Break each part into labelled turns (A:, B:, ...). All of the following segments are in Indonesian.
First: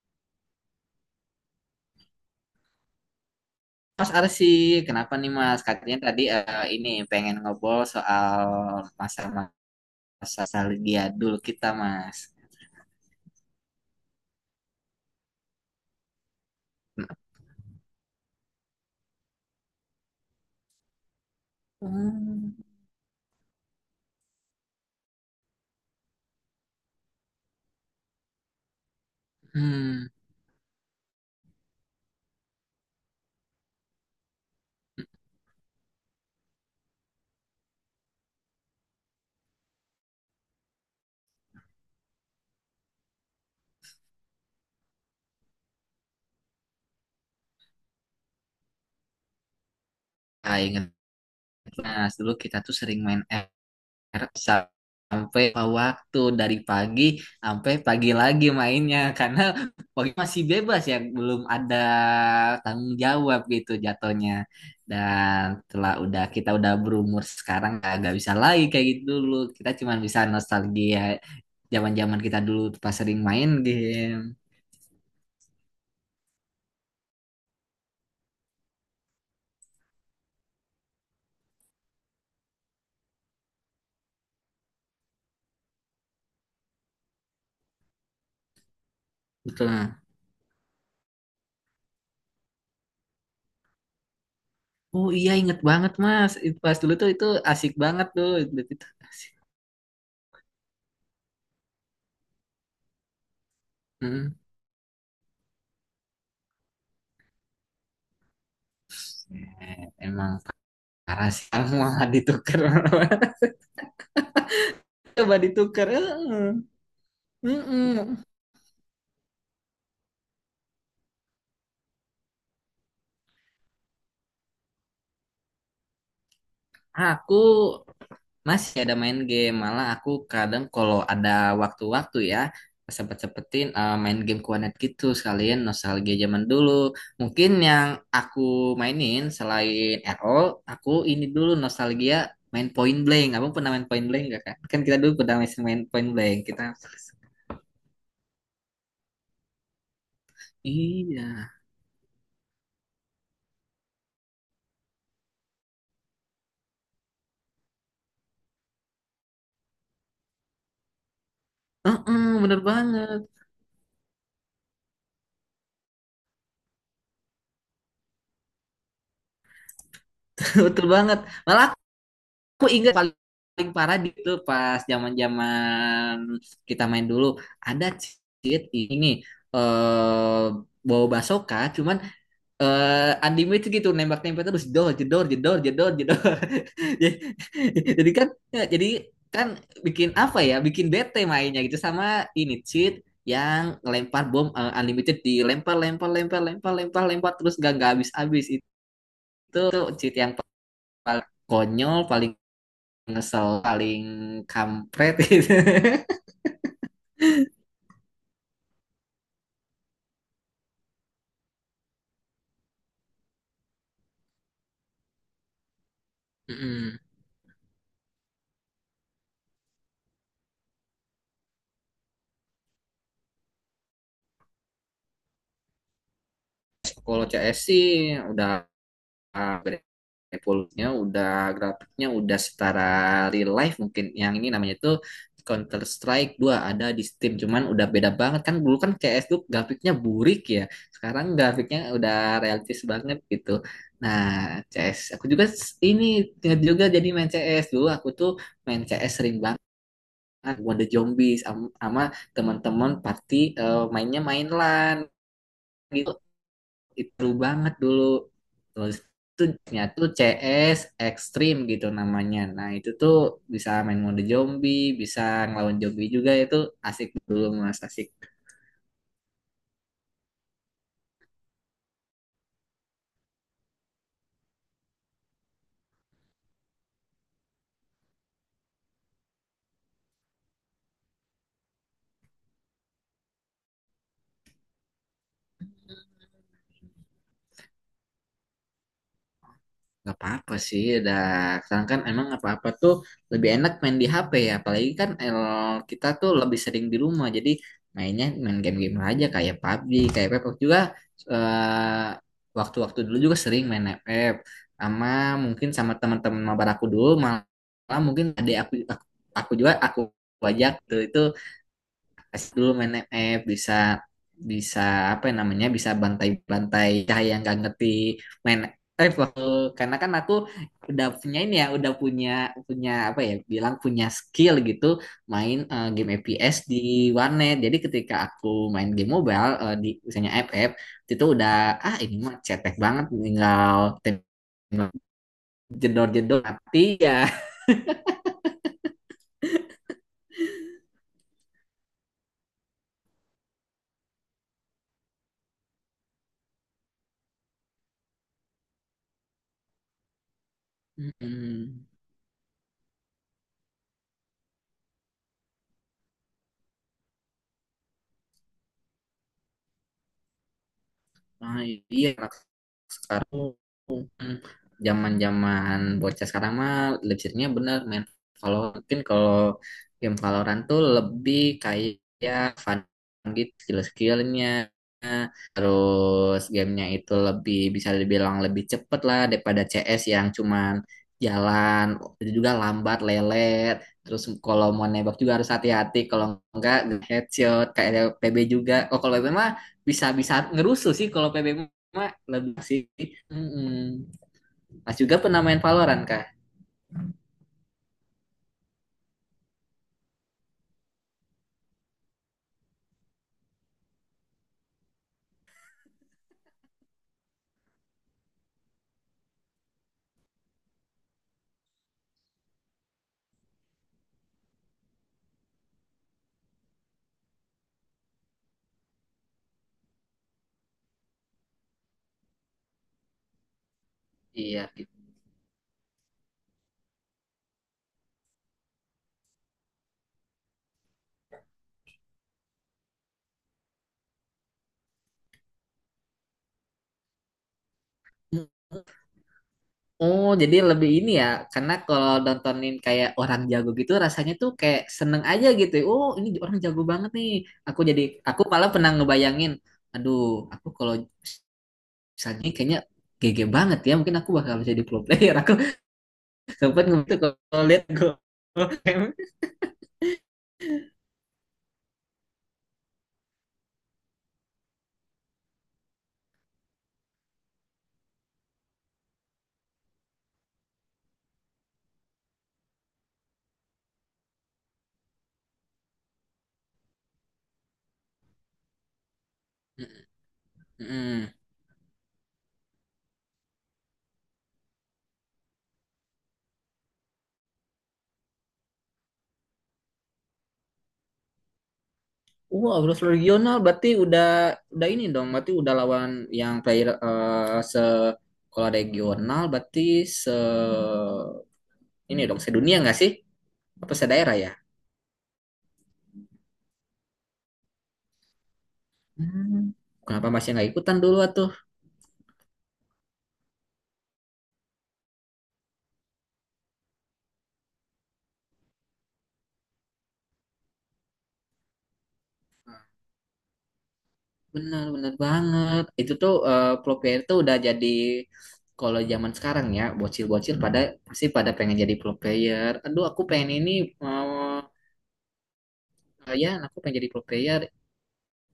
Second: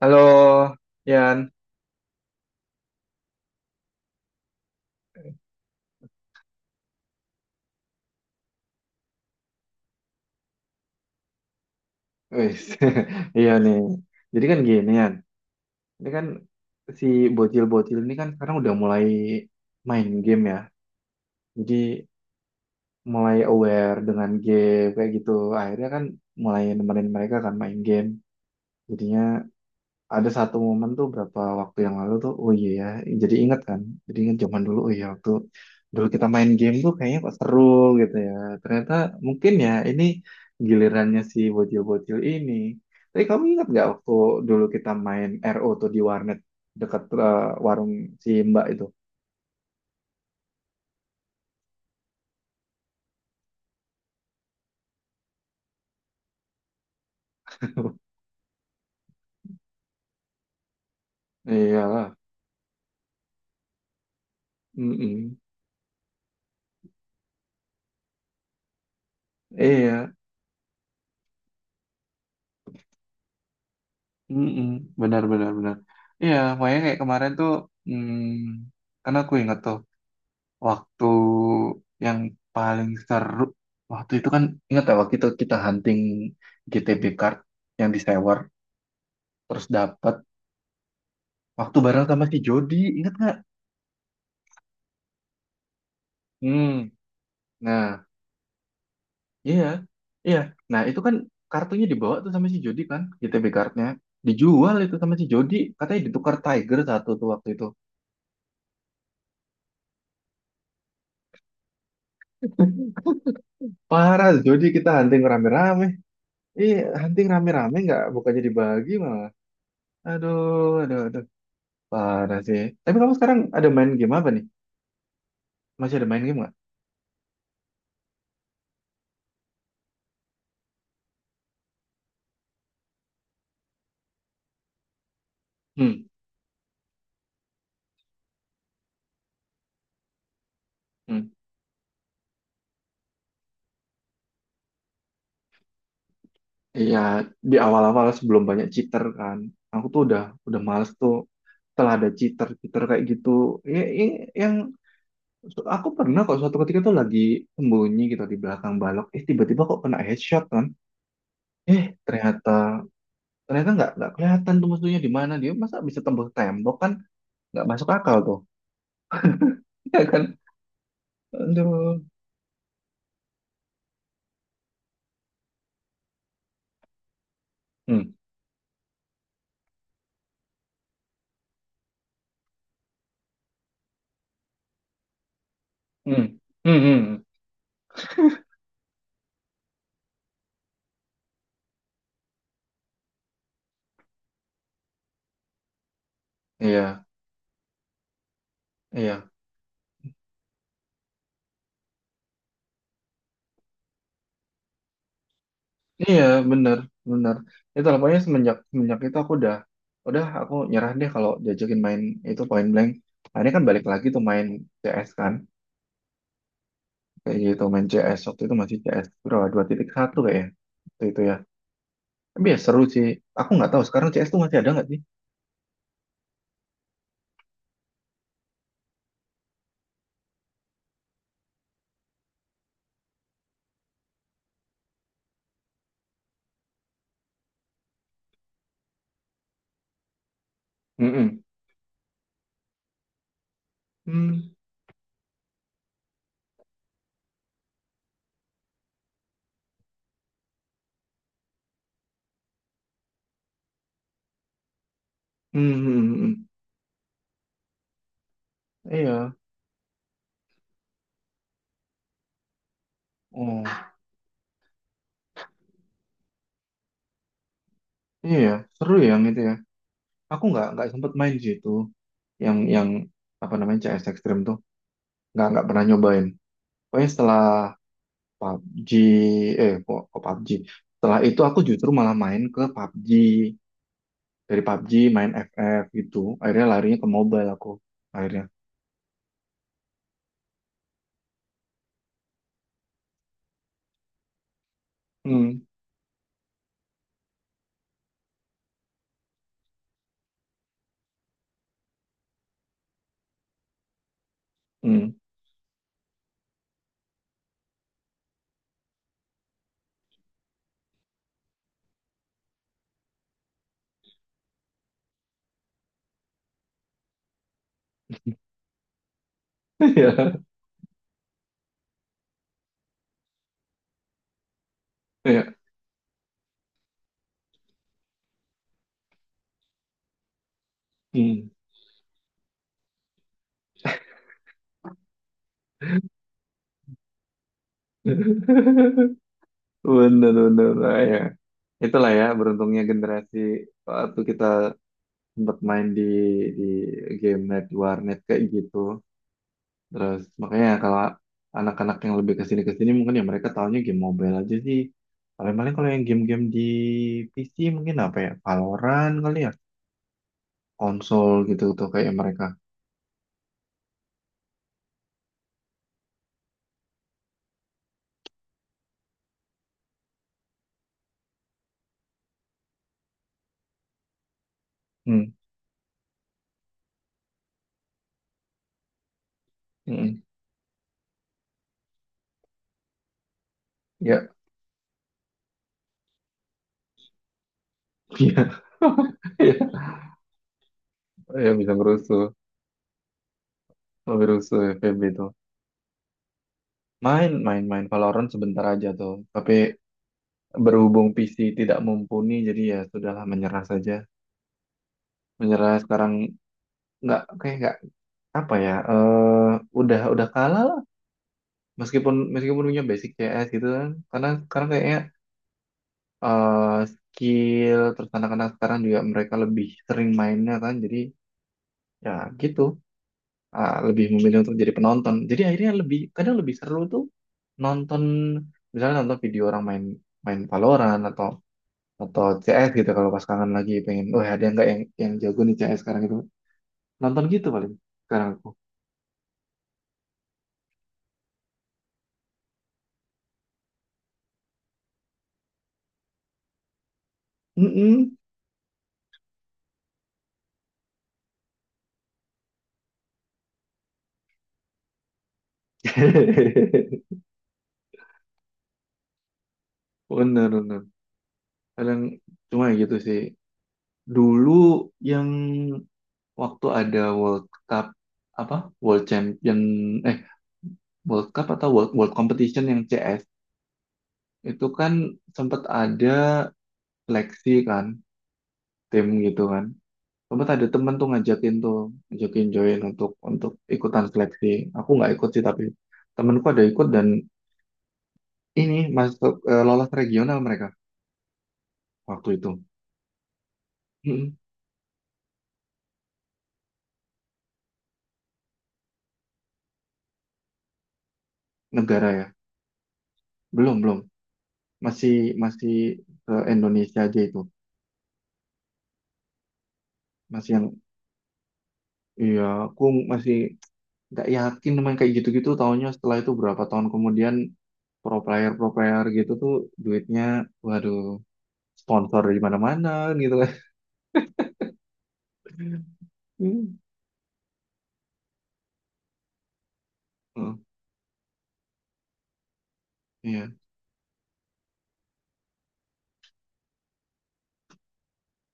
A: Halo, Yan.
B: Mas Arsi, kenapa nih Mas? Katanya tadi ini pengen ngobrol soal masa-masa nostalgia dulu kita Mas.
A: Wis, iya nih. Jadi kan gini, Yan. Ini kan si bocil-bocil ini kan sekarang udah mulai main game ya. Jadi
B: Hmm,
A: mulai aware dengan game kayak gitu. Akhirnya kan mulai nemenin mereka kan main game. Jadinya
B: hmm.
A: ada satu momen tuh berapa waktu yang lalu tuh, oh iya ya, jadi inget kan, jadi inget zaman dulu. Oh iya, waktu dulu kita main game tuh kayaknya kok seru gitu ya. Ternyata mungkin ya ini gilirannya si bocil-bocil ini. Tapi kamu ingat nggak waktu dulu kita main RO tuh di warnet dekat warung si Mbak itu?
B: Ah, ingat Mas, dulu kita tuh sering main Harap sampai waktu dari pagi sampai pagi lagi mainnya karena pagi masih bebas ya belum ada
A: Iya.
B: tanggung jawab gitu jatuhnya.
A: Mm.
B: Dan telah udah kita udah berumur sekarang, nggak bisa lagi kayak gitu. Dulu kita cuma
A: Iya.
B: bisa nostalgia zaman-zaman kita dulu pas sering main game.
A: Mm. Benar, benar, benar. Iya, makanya kayak kemarin tuh, karena aku ingat tuh waktu yang paling seru. Waktu itu kan ingat ya, waktu itu kita hunting GTB card yang di disewer terus
B: Betul. Nah,
A: dapat waktu bareng sama si Jody, ingat nggak?
B: oh iya inget banget Mas. Itu pas
A: Hmm.
B: dulu tuh itu asik
A: Nah.
B: banget tuh, itu asik.
A: Iya, iya. Nah, itu kan kartunya dibawa tuh sama si Jody kan, GTB cardnya
B: Hmm.
A: dijual itu sama si Jody, katanya ditukar Tiger satu tuh waktu itu.
B: Eh, emang parah sih mau ditukar.
A: Parah, Jody, kita hunting
B: Coba
A: rame-rame.
B: ditukar. Heeh.
A: Iya, hunting rame-rame, nggak,
B: Mm-mm.
A: bukannya dibagi malah aduh, aduh, aduh. Parah sih. Tapi kamu sekarang ada main game apa nih? Masih ada main game nggak?
B: Aku masih ada main game, malah aku kadang kalau ada waktu-waktu ya sempet-sempetin main game Kuanet gitu sekalian
A: Hmm.
B: nostalgia zaman dulu. Mungkin yang aku mainin selain RO, aku ini
A: Hmm.
B: dulu nostalgia main Point Blank. Abang pernah main Point Blank gak kan? Kan kita dulu pernah main main Point Blank. Kita
A: Iya, di awal-awal sebelum banyak cheater kan. Aku tuh udah males tuh
B: iya.
A: setelah ada cheater-cheater kayak gitu. Ya, ya, yang aku pernah kok suatu ketika tuh lagi sembunyi gitu di belakang balok. Eh, tiba-tiba kok kena headshot kan. Eh,
B: Heeh,
A: ternyata
B: bener banget.
A: ternyata nggak kelihatan tuh musuhnya di mana dia. Masa bisa tembus tembok kan? Nggak masuk akal tuh. Iya kan?
B: Betul banget. Malah
A: Aduh.
B: aku ingat paling paling parah itu pas zaman-zaman kita main dulu ada
A: Hmm.
B: cheat ini eh bawa basoka cuman unlimited gitu nembak-nembak terus jedor jedor jedor jedor jedor.
A: Hmm. Hmm.
B: jadi
A: Hmm.
B: jadi kan jadi kan bikin apa ya, bikin bete mainnya gitu, sama ini cheat yang lempar bom, unlimited, dilempar lempar lempar lempar lempar
A: Iya.
B: lempar terus gak nggak habis habis itu.
A: Iya.
B: Itu cheat yang paling konyol, paling ngesel, paling kampret gitu.
A: Iya, bener, bener. Itu lah, pokoknya semenjak itu aku udah nyerah deh kalau diajakin main itu point blank. Nah, ini kan balik lagi tuh main CS kan,
B: Mm-mm.
A: kayak gitu. Main CS waktu itu masih CS berapa? 2.1 kayaknya, waktu itu ya. Tapi ya seru sih. Aku nggak tahu sekarang CS tuh masih ada nggak sih?
B: Kalau CS sih udah uh, evolusinya, udah grafiknya udah setara real life mungkin. Yang ini namanya itu Counter Strike 2 ada di Steam, cuman udah beda banget kan. Dulu kan CS tuh grafiknya burik ya. Sekarang
A: Mm-mm.
B: grafiknya udah realistis banget gitu. Nah,
A: Hmm,
B: CS aku juga ini ingat juga jadi main CS dulu. Aku tuh main CS sering banget Wonder Zombies sama teman-teman party, mainnya main LAN
A: hmm, hmm,
B: gitu.
A: hmm, hmm.
B: Itu seru banget dulu. Terus
A: Iya,
B: itu tuh CS Extreme gitu namanya. Nah itu tuh bisa
A: oh,
B: main mode zombie, bisa ngelawan zombie juga. Itu asik dulu Mas, asik.
A: iya, seru ya yang itu ya. Aku nggak sempet main sih itu, yang apa namanya, CS Extreme tuh, nggak pernah nyobain. Pokoknya setelah PUBG, kok PUBG. Setelah itu aku justru malah main ke PUBG. Dari P U B G main FF gitu. Akhirnya larinya ke mobile aku. Akhirnya.
B: Gak apa-apa sih, udah sekarang kan emang apa-apa tuh lebih enak main di HP ya, apalagi kan el,
A: Hmm.
B: kita tuh lebih sering di rumah, jadi mainnya main game-game aja kayak PUBG, kayak Pepak juga, eh, waktu-waktu dulu juga sering main FF, sama
A: Hmm.
B: mungkin sama teman-teman mabar aku dulu. Malah mungkin ada aku ajak tuh itu Kasih dulu main MF, bisa bisa apa ya namanya, bisa bantai-bantai cahaya yang gak ngerti main, eh waktu karena kan aku
A: Ya.
B: udah punya ini ya, udah punya punya apa ya bilang, punya skill gitu
A: Iya.
B: main game FPS di warnet. Jadi ketika aku main game mobile, di misalnya FF, itu
A: Hmm.
B: udah ah ini mah cetek banget, tinggal tembak jedor-jedor mati ya.
A: Bener, bener. Nah. Ya. Itulah ya beruntungnya generasi waktu kita sempat main di game net warnet kayak gitu. Terus makanya kalau
B: Mm-mm.
A: anak-anak yang lebih ke sini mungkin ya mereka tahunya game mobile aja sih. Paling-paling kalau yang game-game di PC mungkin apa ya? Valorant kali ya, konsol
B: Nah,
A: gitu tuh
B: iya
A: kayak
B: anak
A: mereka.
B: sekarang. Hmm, zaman-zaman bocah sekarang mah lebih seringnya bener main Valorant. Mungkin kalau game Valorant tuh lebih kayak fun gitu skill-skillnya.
A: Hmm.
B: Terus gamenya itu lebih bisa dibilang lebih cepet lah daripada CS
A: Hmm.
B: yang cuman jalan. Itu juga lambat lelet. Terus
A: Ya,
B: kalau mau nembak juga harus hati-hati kalau enggak headshot kayak PB
A: iya.
B: juga. Oh kalau PB mah
A: Iya,
B: bisa bisa ngerusuh sih. Kalau PB
A: ya, bisa
B: mah
A: berusuh,
B: lebih sih. Mm-mm.
A: berusuh
B: Mas
A: FVB
B: juga
A: itu.
B: pernah main Valorant kah?
A: Main, main, main Valorant sebentar aja tuh. Tapi berhubung PC tidak mumpuni, jadi ya sudahlah menyerah saja. Menyerah sekarang nggak kayak nggak apa ya. Udah kalah meskipun meskipun punya basic CS gitu kan karena sekarang kayaknya, skill. Terus anak-anak sekarang juga mereka lebih sering mainnya kan, jadi ya gitu, lebih memilih untuk
B: Iya
A: jadi
B: gitu.
A: penonton, jadi akhirnya lebih kadang lebih seru tuh nonton, misalnya nonton video orang main main Valorant atau CS gitu kalau pas kangen lagi pengen, wah, ada nggak yang jago nih CS sekarang gitu, nonton gitu paling sekarang aku.
B: Oh, jadi lebih ini ya, karena kalau nontonin kayak orang jago gitu rasanya tuh kayak seneng aja gitu. Ya. Oh, ini orang jago banget nih. Aku jadi
A: Mm-mm.
B: aku malah pernah ngebayangin, aduh, aku kalau misalnya ini kayaknya GG banget ya, mungkin aku bakal jadi pro player. Aku sempet ngebetul kalau lihat gue.
A: Bener bener, kadang cuma ya gitu sih. Dulu yang waktu ada World Cup apa World Champion, eh, World Cup atau World World Competition yang CS itu kan sempat ada seleksi kan, tim gitu kan, sempat ada temen tuh ngajakin join untuk ikutan seleksi. Aku nggak ikut sih, tapi temenku ada ikut dan ini masuk, eh, lolos regional mereka waktu itu.
B: Wow, terus regional berarti
A: Mm-mm.
B: udah ini dong, berarti udah lawan yang player, se kalau regional berarti se
A: Negara
B: ini
A: ya.
B: dong sedunia nggak sih?
A: Belum,
B: Apa
A: belum.
B: sedaerah ya?
A: Masih masih ke Indonesia aja itu
B: Hmm, kenapa masih
A: masih yang
B: nggak ikutan dulu atuh?
A: Iya, aku masih nggak yakin main kayak gitu-gitu. Taunya setelah itu berapa tahun kemudian pro player gitu tuh duitnya, waduh, sponsor di mana-mana gitu kan.
B: Benar-benar banget. Itu tuh
A: Hmm.
B: pro player tuh udah jadi, kalau zaman sekarang ya bocil-bocil
A: Oh,
B: pada pasti pada pengen jadi pro player. Aduh, aku
A: iya,
B: pengen ini, mau ya, aku pengen jadi pro player.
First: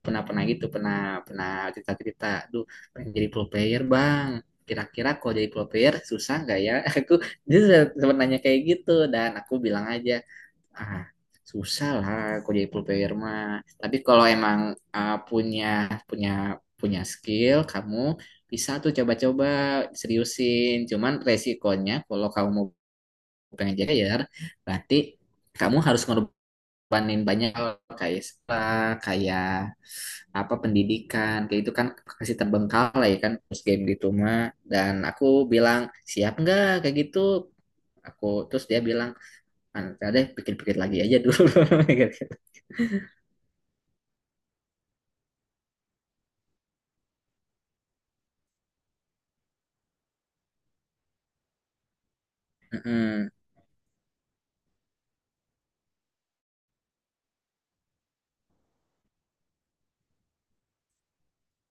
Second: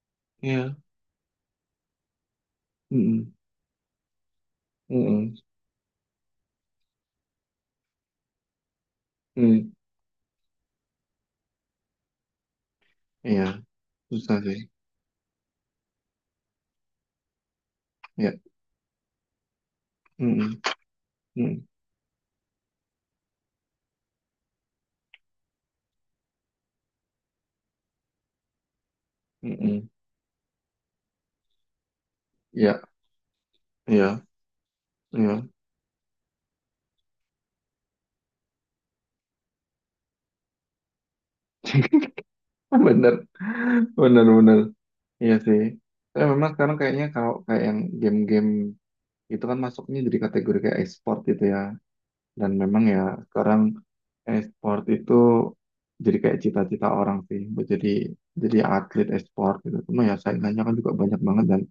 B: Pernah pernah gitu
A: iya.
B: pernah pernah cerita cerita, duh pengen jadi
A: Mm-mm.
B: pro player bang, kira-kira kalau
A: Mm-mm.
B: jadi pro player susah nggak ya. Aku dia sempat nanya kayak gitu dan aku
A: Mm.
B: bilang aja, ah susah lah kalau jadi pro player
A: Iya,
B: mah. Tapi kalau
A: susah sih.
B: emang punya punya punya skill kamu,
A: Iya.
B: bisa tuh coba-coba
A: Mm-mm.
B: seriusin. Cuman
A: Mm.
B: resikonya kalau kamu mau pengen jadi player, berarti kamu harus ngorbanin banyak hal kayak sekolah, kayak
A: Mm-mm.
B: apa pendidikan, kayak itu kan kasih
A: Iya,
B: terbengkalai ya kan, terus game gitu
A: iya,
B: mah. Dan aku
A: iya.
B: bilang siap nggak kayak gitu aku. Terus dia bilang, "Ah, nanti deh pikir-pikir lagi aja dulu." Gitu.
A: Bener, bener, bener. Iya sih. Tapi memang sekarang kayaknya kalau kayak yang game-game itu kan masuknya jadi kategori kayak e-sport gitu ya. Dan memang ya
B: Mm,
A: sekarang e-sport itu jadi kayak cita-cita orang sih buat jadi atlet e-sport gitu. Cuma ya saingannya kan juga banyak banget dan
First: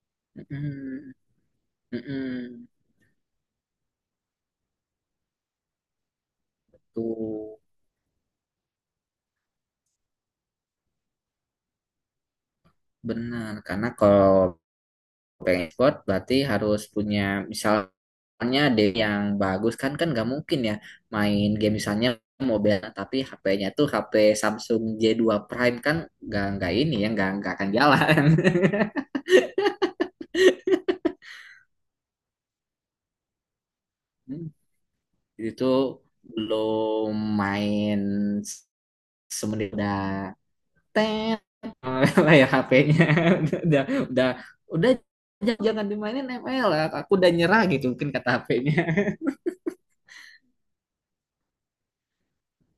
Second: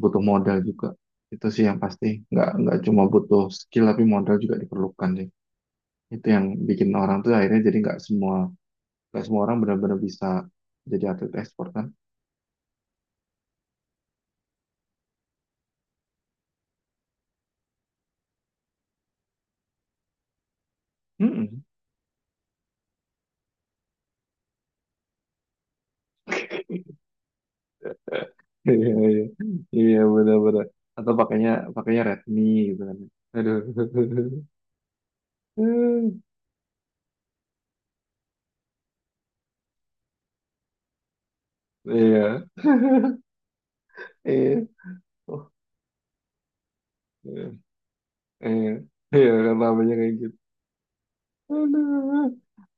A: butuh modal juga.
B: mm,
A: Itu sih yang pasti. Nggak
B: mm,
A: nggak cuma butuh skill tapi modal juga diperlukan sih. Itu yang bikin orang tuh
B: tuh
A: akhirnya jadi nggak semua orang benar-benar bisa jadi atlet e-sport kan.
B: benar. Karena kalau pengen sport berarti harus punya, misalnya ada yang bagus kan, kan nggak mungkin ya main
A: Mm-mm.
B: game misalnya mobil tapi HP-nya tuh HP Samsung J2 Prime kan, nggak ini ya, nggak akan jalan.
A: Iya, iya, iya, benar-benar. Atau pakainya pakainya Redmi gitu kan. Aduh.
B: Hmm. Itu belum main s- semenit udah tet.
A: Iya.
B: Layar HP-nya udah udah
A: Iya.
B: udah
A: Oh,
B: jangan, jangan dimainin ML, aku udah
A: iya.
B: nyerah gitu mungkin kata
A: Iya.
B: HP-nya.
A: Iya, kan namanya kayak gitu. Aduh.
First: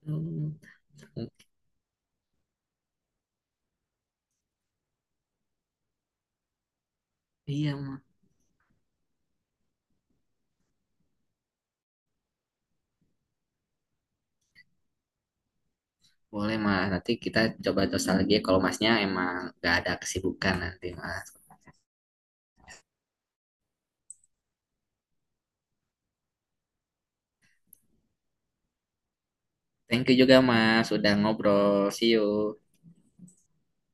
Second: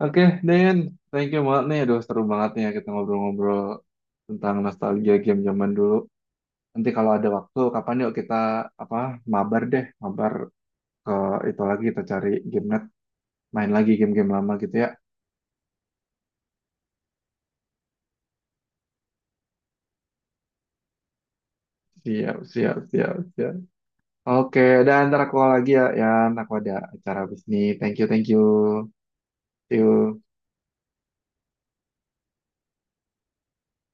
A: Oke,
B: Hmm,
A: Dayan. Thank you banget nih. Aduh, seru banget nih ya kita ngobrol-ngobrol tentang nostalgia game zaman dulu. Nanti kalau ada waktu,
B: iya mah
A: kapan yuk kita apa mabar deh. Mabar ke itu lagi, kita cari game net. Main lagi game-game lama gitu ya.
B: boleh mah nanti kita coba lagi ya. Kalau masnya emang gak ada kesibukan nanti Mas.
A: Siap, siap, siap, siap. Oke, dan ntar aku lagi ya. Ya, aku ada acara bisnis. Thank you, thank you. See
B: Thank you
A: you.
B: juga Mas sudah ngobrol. See you.